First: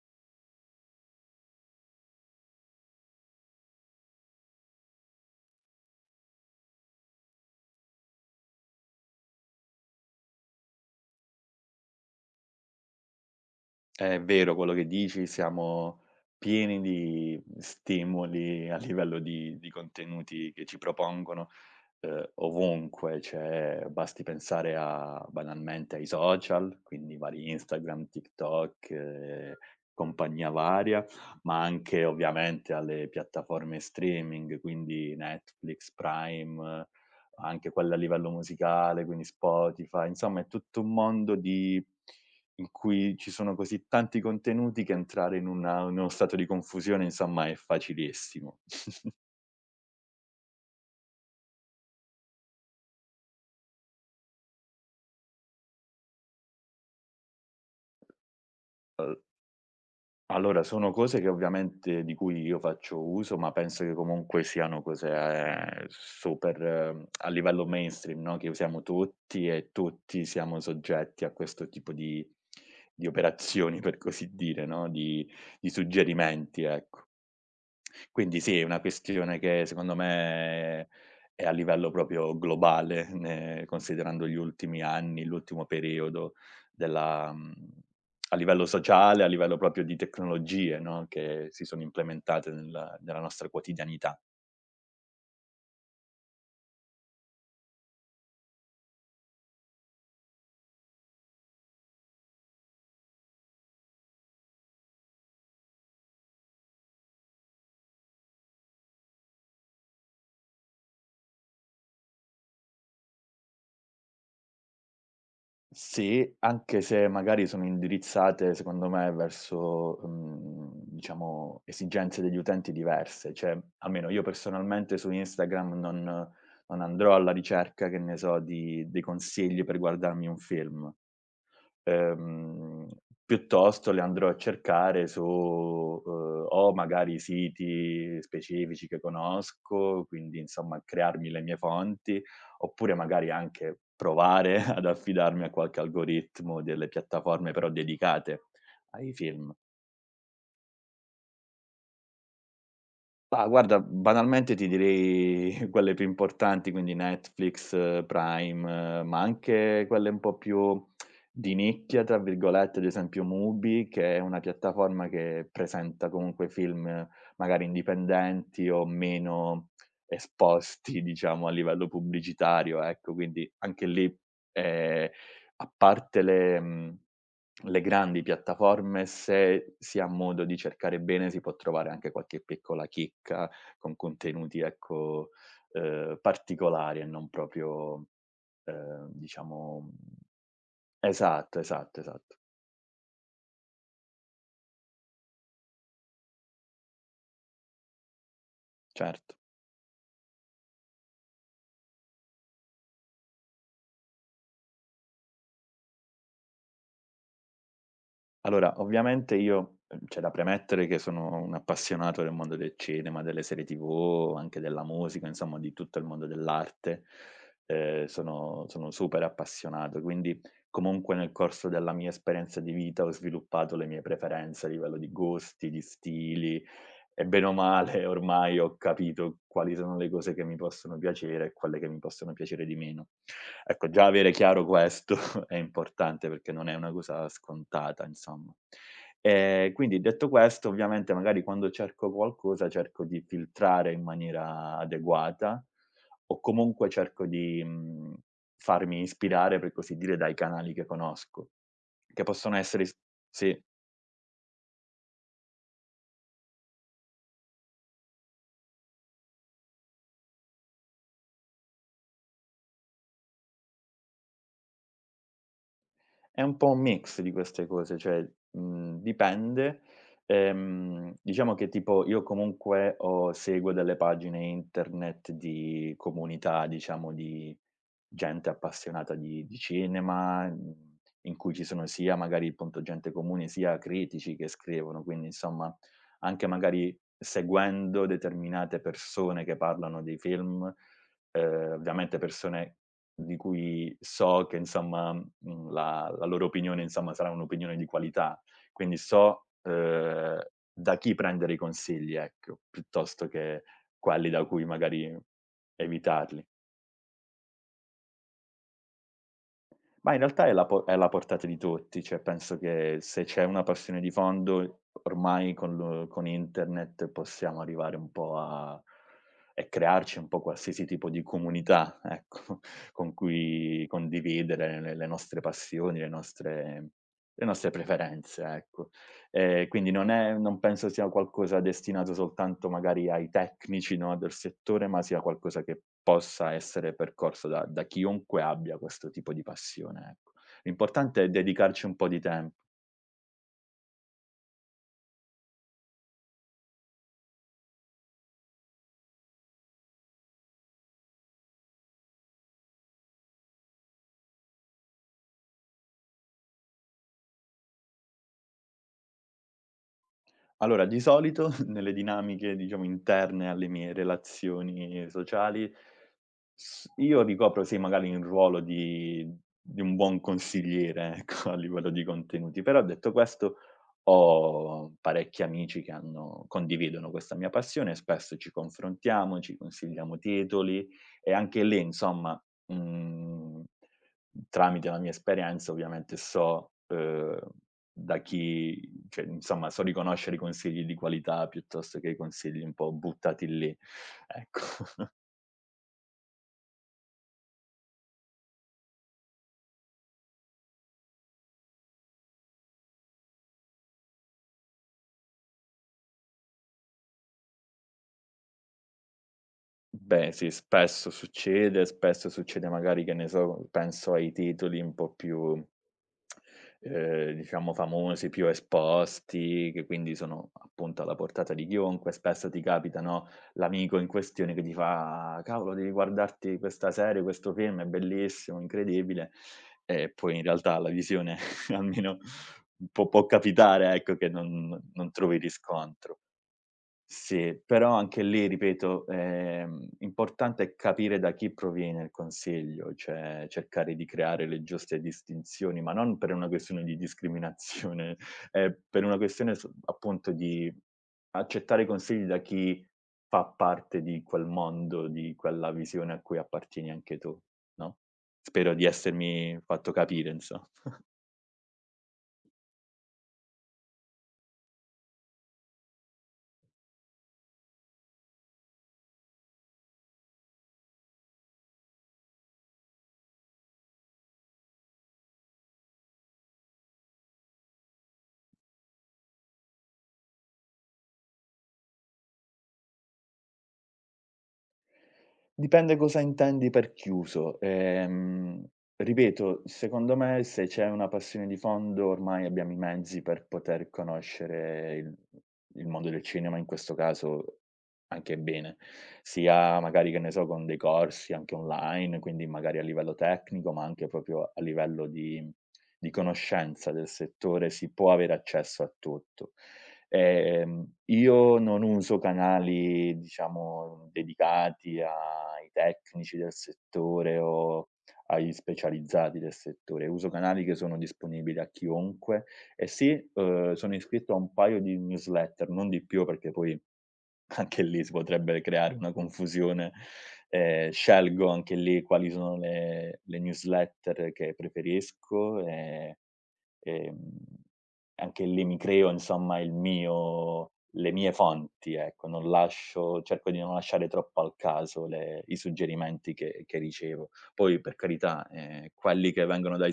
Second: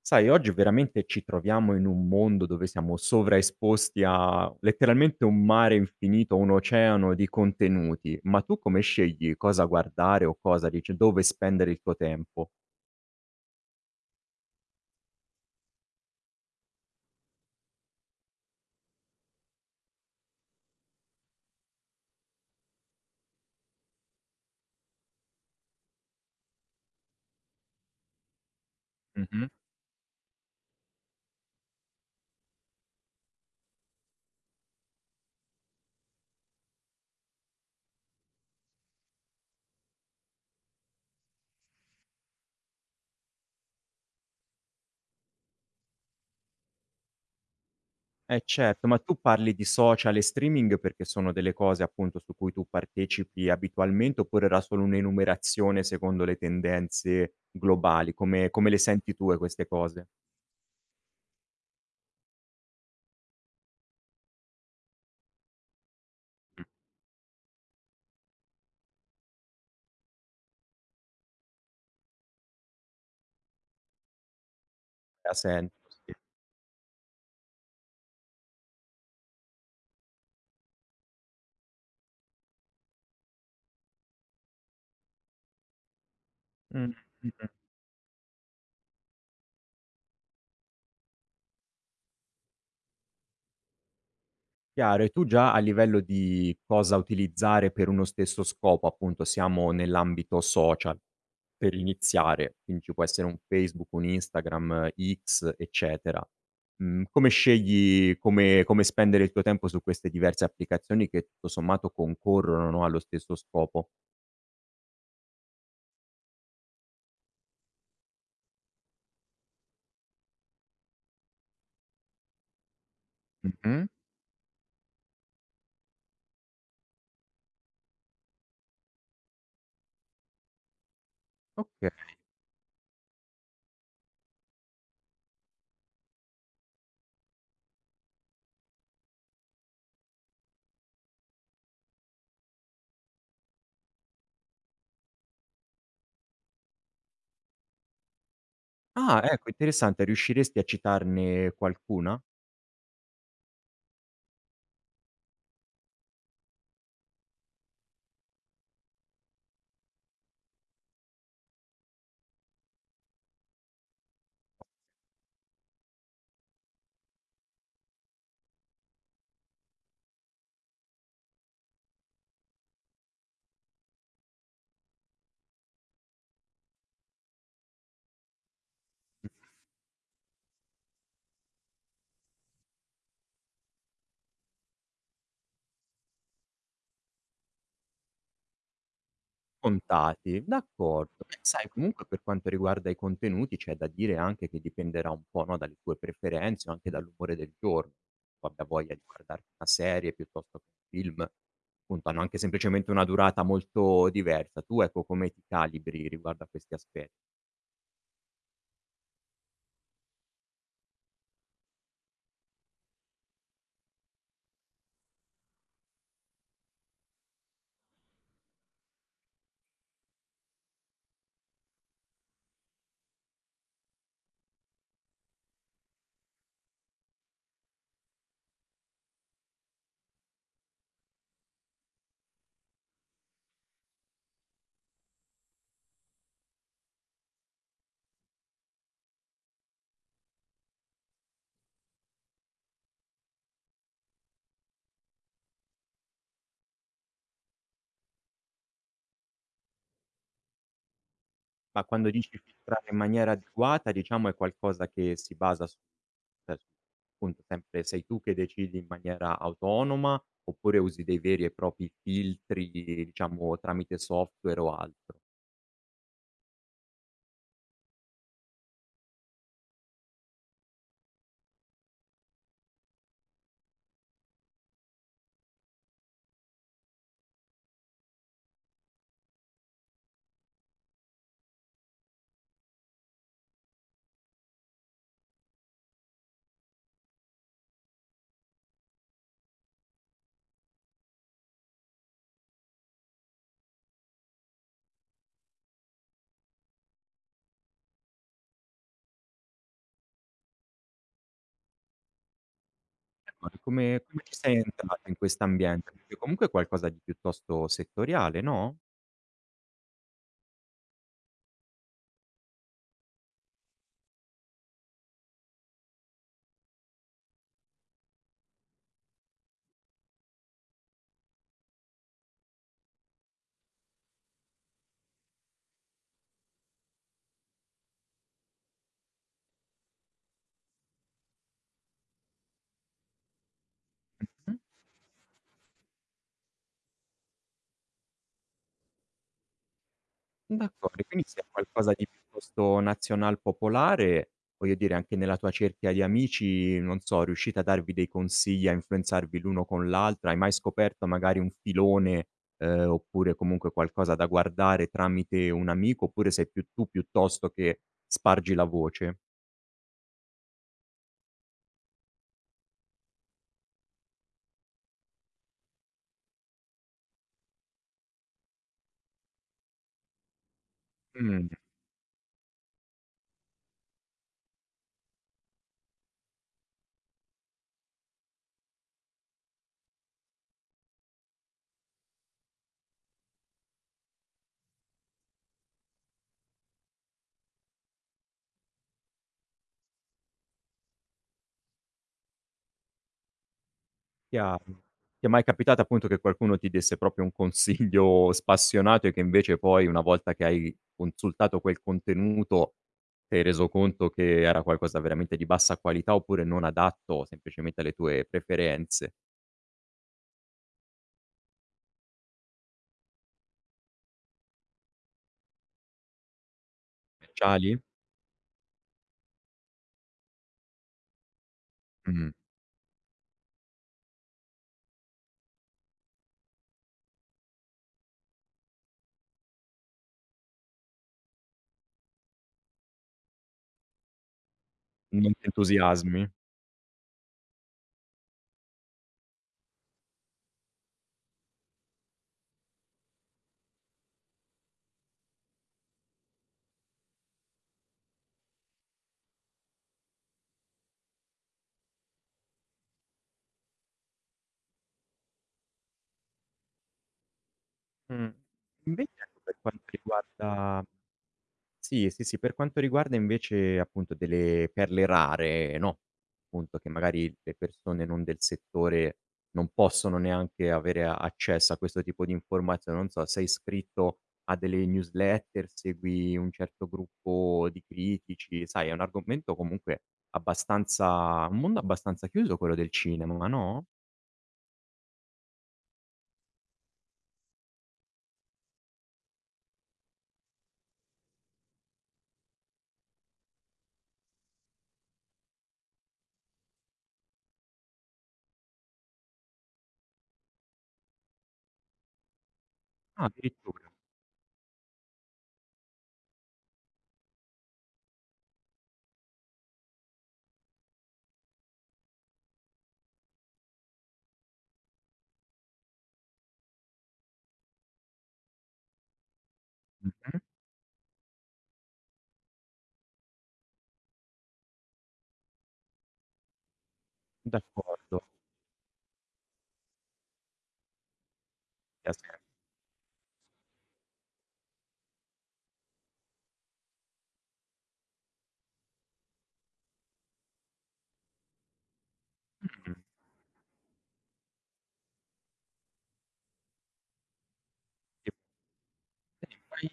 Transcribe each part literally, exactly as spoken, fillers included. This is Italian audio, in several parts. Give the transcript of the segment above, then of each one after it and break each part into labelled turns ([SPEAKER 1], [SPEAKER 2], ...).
[SPEAKER 1] Sai, oggi veramente ci troviamo in un mondo dove siamo sovraesposti a letteralmente un mare infinito, un oceano di contenuti, ma tu come scegli cosa guardare o cosa dice dove spendere il tuo tempo?
[SPEAKER 2] È vero quello che dici, siamo pieni di stimoli a livello di di contenuti che ci propongono Uhm, ovunque, cioè basti pensare a banalmente ai social, quindi vari Instagram, TikTok
[SPEAKER 1] Mh-mh.
[SPEAKER 2] e compagnia varia, ma anche ovviamente alle piattaforme streaming, quindi Netflix, Prime, eh, anche quelle a livello musicale, quindi Spotify, insomma è tutto un mondo di in cui ci sono così tanti contenuti che entrare in una in uno stato di confusione, insomma, è
[SPEAKER 1] Eh
[SPEAKER 2] facilissimo.
[SPEAKER 1] certo, ma tu parli di social e streaming perché sono delle cose appunto su cui tu partecipi abitualmente, oppure era solo un'enumerazione secondo le tendenze globali? Come come le senti tue queste cose?
[SPEAKER 2] Allora, sono cose che ovviamente di cui io faccio uso, ma penso che comunque siano cose, ehm, super eh, a livello mainstream, no, che usiamo tutti e tutti siamo soggetti a questo tipo di di operazioni, per così dire, no, di
[SPEAKER 1] Ha
[SPEAKER 2] di
[SPEAKER 1] senso, sì.
[SPEAKER 2] suggerimenti, ecco. Quindi sì, è una questione che secondo me è a livello proprio globale, ne considerando gli ultimi anni, l'ultimo periodo
[SPEAKER 1] Mh.
[SPEAKER 2] della
[SPEAKER 1] Mh-mh.
[SPEAKER 2] mhmm, a livello sociale, a livello proprio di tecnologie, no, che si sono implementate nella nella nostra quotidianità.
[SPEAKER 1] Chiaro, e tu già a livello di cosa utilizzare per uno stesso scopo, appunto siamo nell'ambito social, per iniziare, quindi ci può essere un Facebook, un Instagram, eh, X, eccetera. Mhmm, come scegli come come spendere il tuo tempo su queste diverse applicazioni che tutto sommato concorrono, no, allo stesso scopo?
[SPEAKER 2] Sì, anche se magari sono indirizzate secondo me verso, mhmm, diciamo esigenze degli utenti diverse, cioè
[SPEAKER 1] Mh-mh.
[SPEAKER 2] almeno io personalmente su Instagram non non andrò alla ricerca, che ne so, di dei consigli per guardarmi un film.
[SPEAKER 1] Oka
[SPEAKER 2] Ehm, piuttosto le andrò a cercare su, uhm, o magari siti specifici che conosco, quindi insomma crearmi le mie fonti, oppure magari anche provare ad affidarmi a qualche algoritmo delle piattaforme però dedicate ai
[SPEAKER 1] Ah, ecco
[SPEAKER 2] film.
[SPEAKER 1] interessante, riusciresti a citarne qualcuna?
[SPEAKER 2] Mah, guarda, banalmente ti direi quelle più importanti, quindi Netflix, eh, Prime, eh, ma anche quelle un po' più di "nicchia", tra virgolette, ad esempio Mubi, che è una piattaforma che presenta comunque film eh, magari indipendenti o meno esposti, diciamo, a livello pubblicitario, ecco. Quindi anche lì, ehm, a parte le mhmm le grandi piattaforme, se si ha modo di cercare bene, si può trovare anche qualche piccola chicca con contenuti, ecco, ehm, particolari e non proprio, ehm, diciamo
[SPEAKER 1] Contati, d'accordo. Beh,
[SPEAKER 2] esatto,
[SPEAKER 1] sai
[SPEAKER 2] esatto,
[SPEAKER 1] comunque per
[SPEAKER 2] esatto,
[SPEAKER 1] quanto riguarda i contenuti c'è da dire anche che dipenderà un po', no, dalle tue preferenze o anche dall'umore del giorno. Tu abbia voglia di
[SPEAKER 2] certo.
[SPEAKER 1] guardarti una serie piuttosto che un film, appunto hanno anche semplicemente una durata molto diversa. Tu ecco come ti calibri riguardo a questi aspetti?
[SPEAKER 2] Allora, ovviamente io uhm, c'è da premettere che sono un appassionato del mondo del cinema, delle serie T V, anche della musica, insomma di tutto il mondo dell'arte. Ehm, sono sono super appassionato, quindi comunque nel corso della mia esperienza di vita ho sviluppato le mie preferenze a livello di gusti, di stili e bene o male ormai ho capito quali sono le cose che mi possono piacere e quelle che mi possono piacere di meno. Ecco, già avere chiaro questo è importante perché non è una cosa scontata, insomma. Ehm, quindi detto questo, ovviamente magari quando cerco qualcosa cerco di filtrare in maniera adeguata o comunque cerco di, mhmm, farmi ispirare, per così dire, dai canali che conosco,
[SPEAKER 1] Ma quando
[SPEAKER 2] che
[SPEAKER 1] dici
[SPEAKER 2] possono essere
[SPEAKER 1] filtrare
[SPEAKER 2] s
[SPEAKER 1] in maniera
[SPEAKER 2] sì.
[SPEAKER 1] adeguata, diciamo è qualcosa che si basa su cioè su appunto sempre sei tu che decidi in maniera autonoma, oppure usi dei veri e propri filtri, diciamo tramite software o altro?
[SPEAKER 2] È un po' un mix di queste cose, cioè, mhmm, dipende. Ehm, diciamo che tipo io comunque ho seguo delle pagine internet di comunità, diciamo, di gente appassionata di di cinema, mhmm, in cui ci sono sia magari appunto gente comune, sia critici che scrivono, quindi insomma anche magari seguendo determinate persone che parlano dei film, ehm, ovviamente persone di cui so che insomma mhmm, la la loro opinione insomma sarà un'opinione di qualità. Quindi so, uhm, da chi prendere i consigli, ecco, piuttosto
[SPEAKER 1] Ma
[SPEAKER 2] che
[SPEAKER 1] come come
[SPEAKER 2] quelli
[SPEAKER 1] ci
[SPEAKER 2] da
[SPEAKER 1] sei
[SPEAKER 2] cui
[SPEAKER 1] entrato in
[SPEAKER 2] magari
[SPEAKER 1] quest'ambiente? Perché comunque
[SPEAKER 2] evitarli.
[SPEAKER 1] è qualcosa di piuttosto settoriale, no?
[SPEAKER 2] Ma in realtà è la po è alla portata di tutti, cioè penso che se c'è una passione di fondo, ormai con lo con internet possiamo arrivare un po' a e crearci un po' qualsiasi tipo di comunità, ecco, con cui condividere le le nostre passioni, le nostre le nostre preferenze, ecco. Ehm, quindi non è non penso sia qualcosa destinato soltanto magari ai tecnici, no, del
[SPEAKER 1] Mh?
[SPEAKER 2] settore, ma sia qualcosa che possa essere percorso da da chiunque abbia questo tipo di passione, ecco.
[SPEAKER 1] D'accordo,
[SPEAKER 2] L'importante
[SPEAKER 1] quindi
[SPEAKER 2] è
[SPEAKER 1] se è
[SPEAKER 2] dedicarci
[SPEAKER 1] qualcosa
[SPEAKER 2] un
[SPEAKER 1] di
[SPEAKER 2] po' di tempo.
[SPEAKER 1] piuttosto nazional popolare, voglio dire anche nella tua cerchia di amici, non so, riuscite a darvi dei consigli, a influenzarvi l'uno con l'altra? Hai mai scoperto magari un filone, ehm, oppure comunque qualcosa da guardare tramite un amico, oppure sei più tu piuttosto che spargi la voce?
[SPEAKER 2] Allora, di solito nelle dinamiche, diciamo, interne alle mie relazioni sociali S io ricopro sì, magari un ruolo di di un buon consigliere,
[SPEAKER 1] Mh.
[SPEAKER 2] ecco, a livello di contenuti, però detto questo ho parecchi amici che hanno condividono questa mia passione e spesso ci confrontiamo, ci consigliamo titoli e anche lì insomma, mhmm, tramite la mia esperienza ovviamente so, uhm, da chi cioè insomma so riconoscere i consigli di qualità piuttosto che i consigli un po' buttati lì,
[SPEAKER 1] Chiaro.
[SPEAKER 2] ecco.
[SPEAKER 1] Ti è mai capitato appunto che qualcuno ti desse proprio un consiglio spassionato e che invece poi una volta che hai consultato quel contenuto ti hai reso conto che era qualcosa veramente di bassa qualità oppure non adatto semplicemente alle tue preferenze
[SPEAKER 2] Beh sì, spesso succede, spesso succede magari, che ne so, penso ai titoli un po' più, ehm, diciamo
[SPEAKER 1] speciali?
[SPEAKER 2] famosi, più esposti, che quindi sono appunto alla portata di chiunque.
[SPEAKER 1] Mh.
[SPEAKER 2] Spesso ti capita, no, l'amico in questione che ti fa: "Cavolo devi guardarti questa serie, questo film, è bellissimo, incredibile." E poi in realtà la visione almeno può può capitare, ecco, che non non
[SPEAKER 1] Non
[SPEAKER 2] trovi
[SPEAKER 1] ti
[SPEAKER 2] riscontro.
[SPEAKER 1] entusiasmi?
[SPEAKER 2] Sì, però anche lì ripeto, ehm, importante è capire da chi proviene il consiglio, cioè cercare di creare le giuste distinzioni, ma non per una questione di discriminazione, è per una questione s appunto di accettare i consigli da chi fa parte di quel mondo, di quella visione a cui appartieni anche tu, no,
[SPEAKER 1] Mh.
[SPEAKER 2] spero di
[SPEAKER 1] Invece ecco per
[SPEAKER 2] essermi
[SPEAKER 1] quanto
[SPEAKER 2] fatto capire inso
[SPEAKER 1] riguarda Sì, sì, sì. Per quanto riguarda invece appunto delle perle rare, no, appunto che magari le persone non del settore non possono neanche avere a accesso a questo tipo di informazioni, non so, sei iscritto a delle newsletter, segui un certo gruppo di critici, sai, è un argomento comunque abbastanza un mondo abbastanza chiuso quello del cinema, no?
[SPEAKER 2] Dipende cosa intendi per chiuso. Ehm, ripeto, secondo me se c'è una passione di fondo ormai abbiamo i mezzi per poter conoscere il il mondo del cinema, in questo caso anche bene, sia magari, che ne so, con dei corsi anche online, quindi magari a livello
[SPEAKER 1] Ah,
[SPEAKER 2] tecnico, ma
[SPEAKER 1] addirittura.
[SPEAKER 2] anche proprio a livello di di conoscenza del settore si può avere accesso a tutto. Ehm, io non uso canali, diciamo, dedicati ai tecnici del settore o agli specializzati del settore, uso
[SPEAKER 1] Mh-mh.
[SPEAKER 2] canali che sono disponibili a chiunque e sì, uhm, sono iscritto a un paio di newsletter, non di più perché poi anche lì si
[SPEAKER 1] D'accordo.
[SPEAKER 2] potrebbe creare una confusione. Ehm, scelgo anche lì quali sono le le newsletter che preferisco, ehm Ehm, anche lì mi creo insomma il mio le mie fonti, ecco, non
[SPEAKER 1] Mh.
[SPEAKER 2] lascio cerco di non lasciare troppo al caso le i suggerimenti che che ricevo. Poi per
[SPEAKER 1] Sì.
[SPEAKER 2] carità, ehm, quelli che vengono dai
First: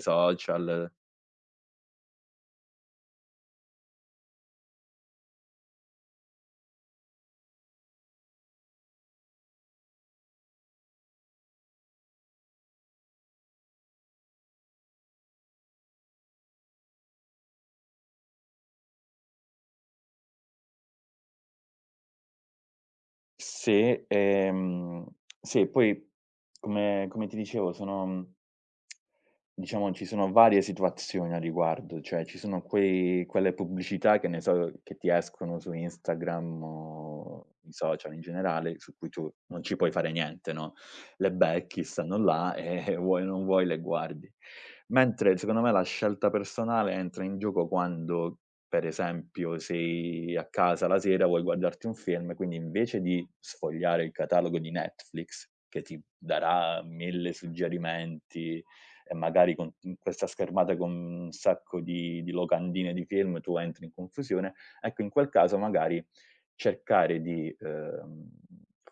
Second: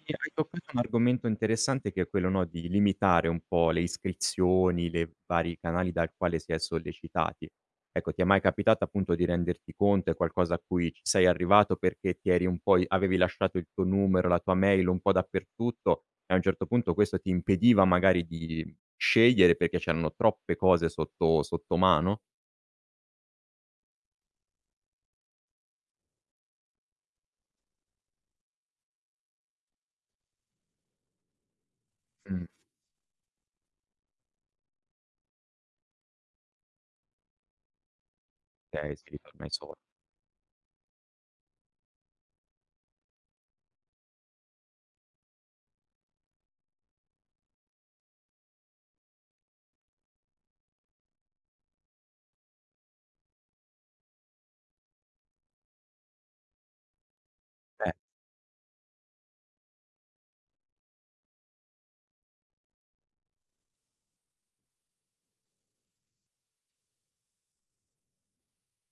[SPEAKER 1] Un
[SPEAKER 2] social.
[SPEAKER 1] argomento interessante che è quello, no, di limitare un po' le iscrizioni, le vari canali dal quale si è sollecitati. Ecco, ti è mai capitato appunto di renderti conto, è qualcosa a cui ci sei arrivato perché ti eri un po' i avevi lasciato il tuo numero, la tua mail un po' dappertutto e a un certo punto questo ti impediva magari di scegliere perché c'erano troppe cose sotto sotto mano?
[SPEAKER 2] Sì, ehm, sì, poi come come ti dicevo sono, mhmm diciamo ci sono varie situazioni a riguardo, cioè ci
[SPEAKER 1] Mh,
[SPEAKER 2] sono quei quelle pubblicità che ne so, che ti escono su Instagram o i social in generale,
[SPEAKER 1] okay,
[SPEAKER 2] su cui
[SPEAKER 1] sì,
[SPEAKER 2] tu
[SPEAKER 1] ormai
[SPEAKER 2] non
[SPEAKER 1] so
[SPEAKER 2] ci puoi fare niente, no, le becchi, stanno là e vuoi o non vuoi le guardi. Mentre secondo me la scelta personale entra in gioco quando per esempio, sei a casa la sera, vuoi guardarti un film, quindi invece di sfogliare il catalogo di Netflix, che ti darà mille
[SPEAKER 1] eh,
[SPEAKER 2] suggerimenti e magari con in questa schermata con un sacco di di locandine di film, tu entri in confusione, ecco in quel caso magari cercare di, ehm,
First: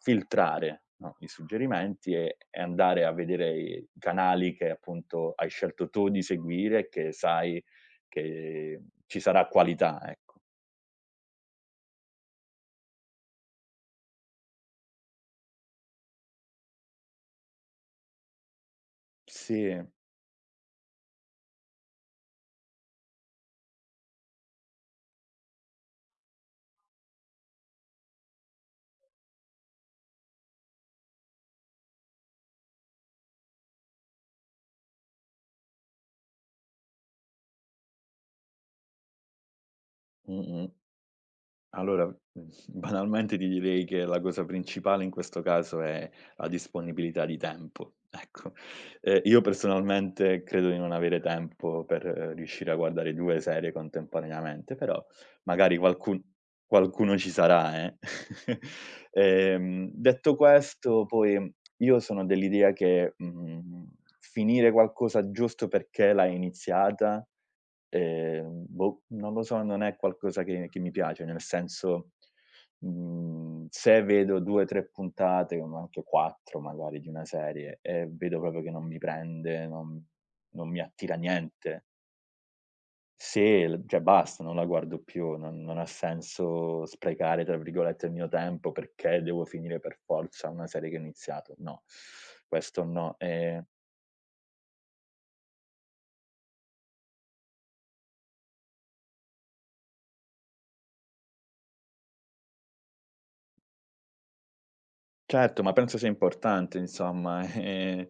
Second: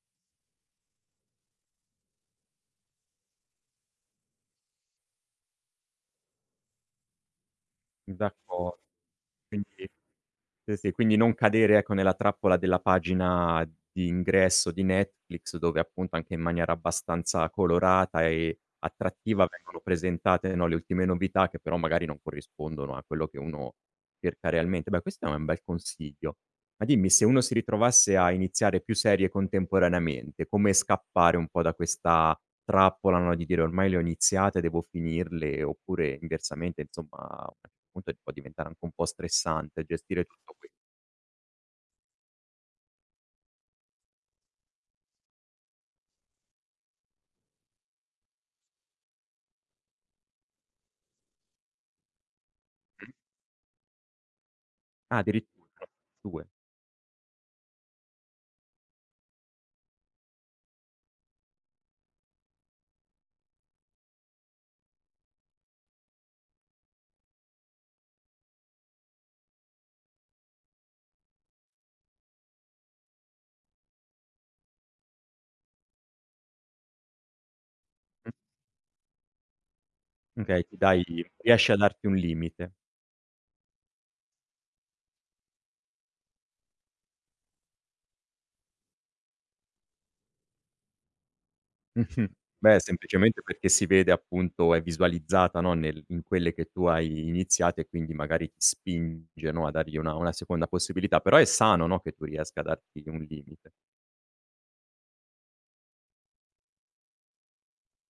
[SPEAKER 2] filtrare, no, i suggerimenti e e andare a vedere i canali che appunto hai scelto tu di seguire, che sai
[SPEAKER 1] d'acco
[SPEAKER 2] che ci sarà
[SPEAKER 1] quindi
[SPEAKER 2] qualità, ecco.
[SPEAKER 1] Sì, sì, quindi non cadere, ecco, nella trappola della pagina di ingresso di Netflix dove appunto anche in maniera abbastanza colorata e attrattiva vengono
[SPEAKER 2] Sì,
[SPEAKER 1] presentate, no, le ultime novità che però magari non corrispondono a quello che uno cerca realmente. Beh, questo è un bel consiglio. Ma dimmi, se uno si ritrovasse a iniziare più serie contemporaneamente, come scappare un po' da questa trappola, no, di dire: "Ormai le ho iniziate, devo finirle", oppure inversamente insomma a un certo punto può diventare anche un po' stressante gestire tutto
[SPEAKER 2] mh-mh.
[SPEAKER 1] que
[SPEAKER 2] Allora, mhmm, banalmente ti direi che la cosa principale in questo caso è la disponibilità di tempo, ecco. Ehm, io personalmente credo di non avere tempo per eh, riuscire a guardare due serie contemporaneamente, però
[SPEAKER 1] Ah, addirittura
[SPEAKER 2] magari qualcun
[SPEAKER 1] due.
[SPEAKER 2] qualcuno ci sarà, eh. Ehm, detto questo poi io sono dell'idea che, mhmm, finire qualcosa giusto perché l'hai iniziata. Ehm, boh, non lo so, non è qualcosa che che mi piace, nel senso, mhmm, se vedo due, tre puntate, ma anche quattro magari di una serie e vedo proprio che non mi prende, non
[SPEAKER 1] Mh, okay,
[SPEAKER 2] non
[SPEAKER 1] ti
[SPEAKER 2] mi
[SPEAKER 1] dai
[SPEAKER 2] attira
[SPEAKER 1] riesci a
[SPEAKER 2] niente,
[SPEAKER 1] darti un limite.
[SPEAKER 2] se l cioè basta, non la guardo più, non non ha senso "sprecare" tra virgolette il mio tempo perché devo finire per forza una serie che ho iniziato. No,
[SPEAKER 1] Mh-mh. Beh,
[SPEAKER 2] questo no.
[SPEAKER 1] semplicemente
[SPEAKER 2] Ehm
[SPEAKER 1] perché si vede appunto è visualizzata, no, nel in quelle che tu hai iniziato e quindi magari ti spinge, no, a dargli una una seconda possibilità, però è sano, no, che tu riesca a darti un limite.
[SPEAKER 2] Certo, ma penso sia importante insomma, ehm,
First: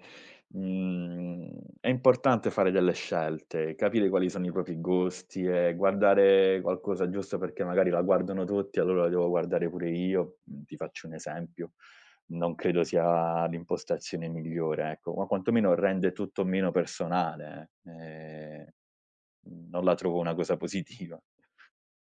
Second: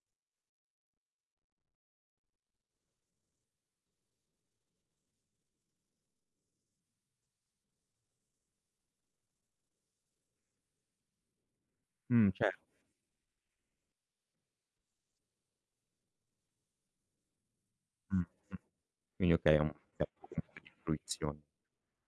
[SPEAKER 2] mhmm, è importante fare delle scelte, capire quali sono i propri gusti e guardare qualcosa giusto perché magari la guardano tutti, allora la devo guardare pure io. Mhmm, ti faccio un esempio,
[SPEAKER 1] Mh,
[SPEAKER 2] non
[SPEAKER 1] certo,
[SPEAKER 2] credo sia l'impostazione migliore, ecco, ma quantomeno rende tutto meno personale,
[SPEAKER 1] mh.
[SPEAKER 2] ehm,
[SPEAKER 1] Quindi okay, è un
[SPEAKER 2] non la
[SPEAKER 1] è un
[SPEAKER 2] trovo
[SPEAKER 1] po'
[SPEAKER 2] una cosa
[SPEAKER 1] di
[SPEAKER 2] positiva.
[SPEAKER 1] fruizione.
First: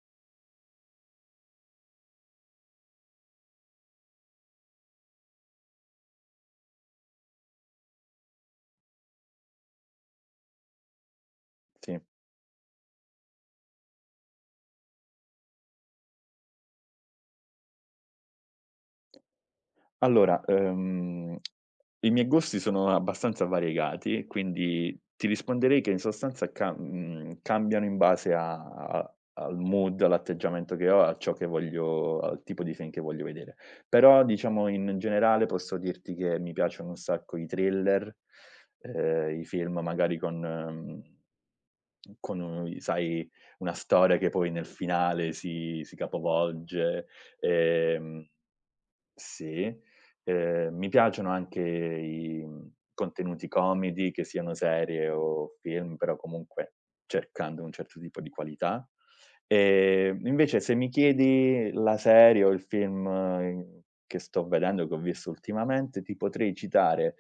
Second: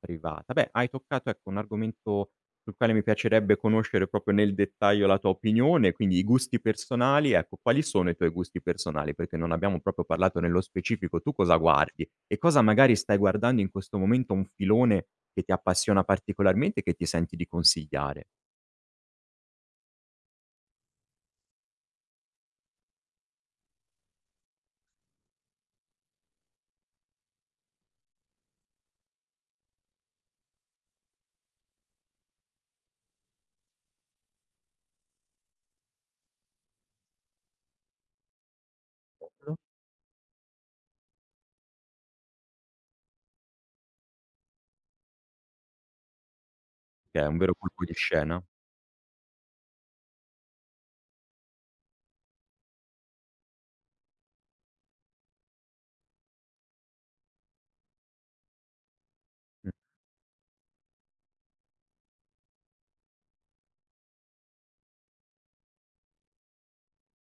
[SPEAKER 1] Privata. Beh, hai toccato, ecco, un argomento sul quale mi piacerebbe conoscere proprio nel dettaglio la tua opinione, quindi i gusti personali, ecco, quali sono i tuoi gusti personali? Perché non abbiamo proprio parlato nello specifico, tu cosa
[SPEAKER 2] Sì.
[SPEAKER 1] guardi e cosa magari stai guardando in questo momento un filone che ti appassiona particolarmente e che ti senti di consigliare?
[SPEAKER 2] Allora, ehm, i miei gusti sono abbastanza variegati, quindi ti risponderei che in sostanza ca mhmm, cambiano in base a a al mood, all'atteggiamento che ho, a ciò che voglio al tipo di film che voglio vedere. Però diciamo in generale posso dirti che mi piacciono un sacco i thriller, ehm, i film magari con mhmm, con u sai, una storia che poi nel finale si si capovolge,
[SPEAKER 1] Che è un vero colpo di
[SPEAKER 2] ehm
[SPEAKER 1] scena?
[SPEAKER 2] sì, ehm, mi piacciono anche i, mhmm, contenuti comedy, che siano serie o film, però comunque cercando un certo tipo di qualità.
[SPEAKER 1] Mh,
[SPEAKER 2] Ehm, invece se mi chiedi la serie o il film, ehm, che sto vedendo, che ho visto ultimamente, ti potrei citare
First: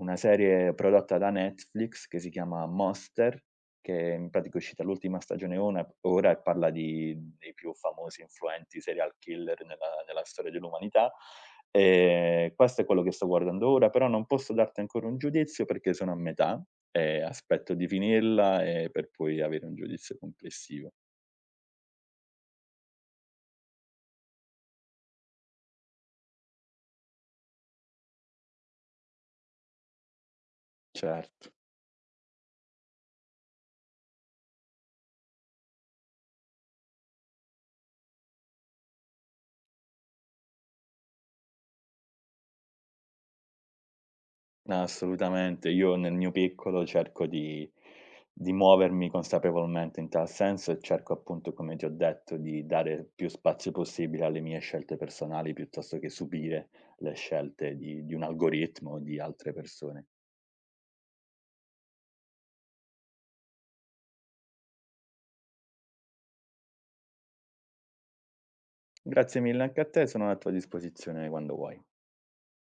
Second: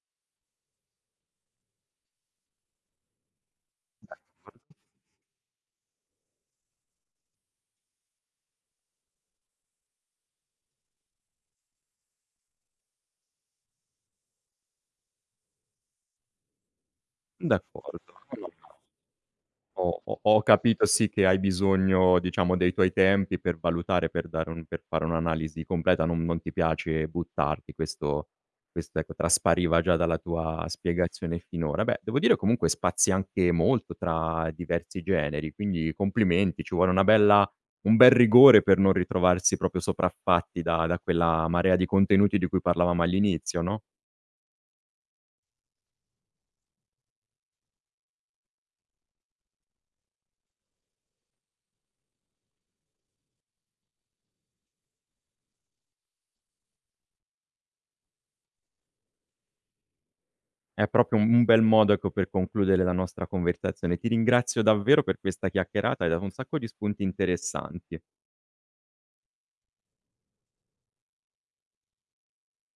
[SPEAKER 2] una serie prodotta da Netflix che si chiama Monster che in pratica è uscita l'ultima stagione ona ora e parla di dei più famosi, influenti serial killer nella nella storia dell'umanità. Ehm, questo è quello che sto guardando ora, però non posso darti ancora un giudizio perché sono a metà e aspetto di
[SPEAKER 1] d'accordo, d'accordo.
[SPEAKER 2] finirla, ehm, per poi avere un
[SPEAKER 1] Ho
[SPEAKER 2] giudizio
[SPEAKER 1] ho ho capito
[SPEAKER 2] complessivo.
[SPEAKER 1] sì che hai bisogno, diciamo, dei tuoi tempi per valutare, per dare un per fare un'analisi completa, non non ti piace buttarti, questo questo ecco traspariva già dalla tua spiegazione
[SPEAKER 2] Certo.
[SPEAKER 1] finora. Beh, devo dire comunque spazi anche molto tra diversi generi, quindi complimenti, ci vuole una bella un bel rigore per non ritrovarsi proprio sopraffatti da da quella marea di contenuti di cui parlavamo all'inizio, no?
[SPEAKER 2] Assolutamente. Io nel mio piccolo cerco di di muovermi consapevolmente in tal senso e cerco appunto, come ti ho detto, di dare più spazio possibile alle mie scelte personali piuttosto che subire le scelte di di un algoritmo o di altre persone.
[SPEAKER 1] È proprio un un bel modo, ecco, per concludere la nostra conversazione. Ti ringrazio davvero per questa chiacchierata, hai dato un sacco di spunti interessanti.
[SPEAKER 2] Grazie mille anche a te, sono a tua disposizione quando vuoi.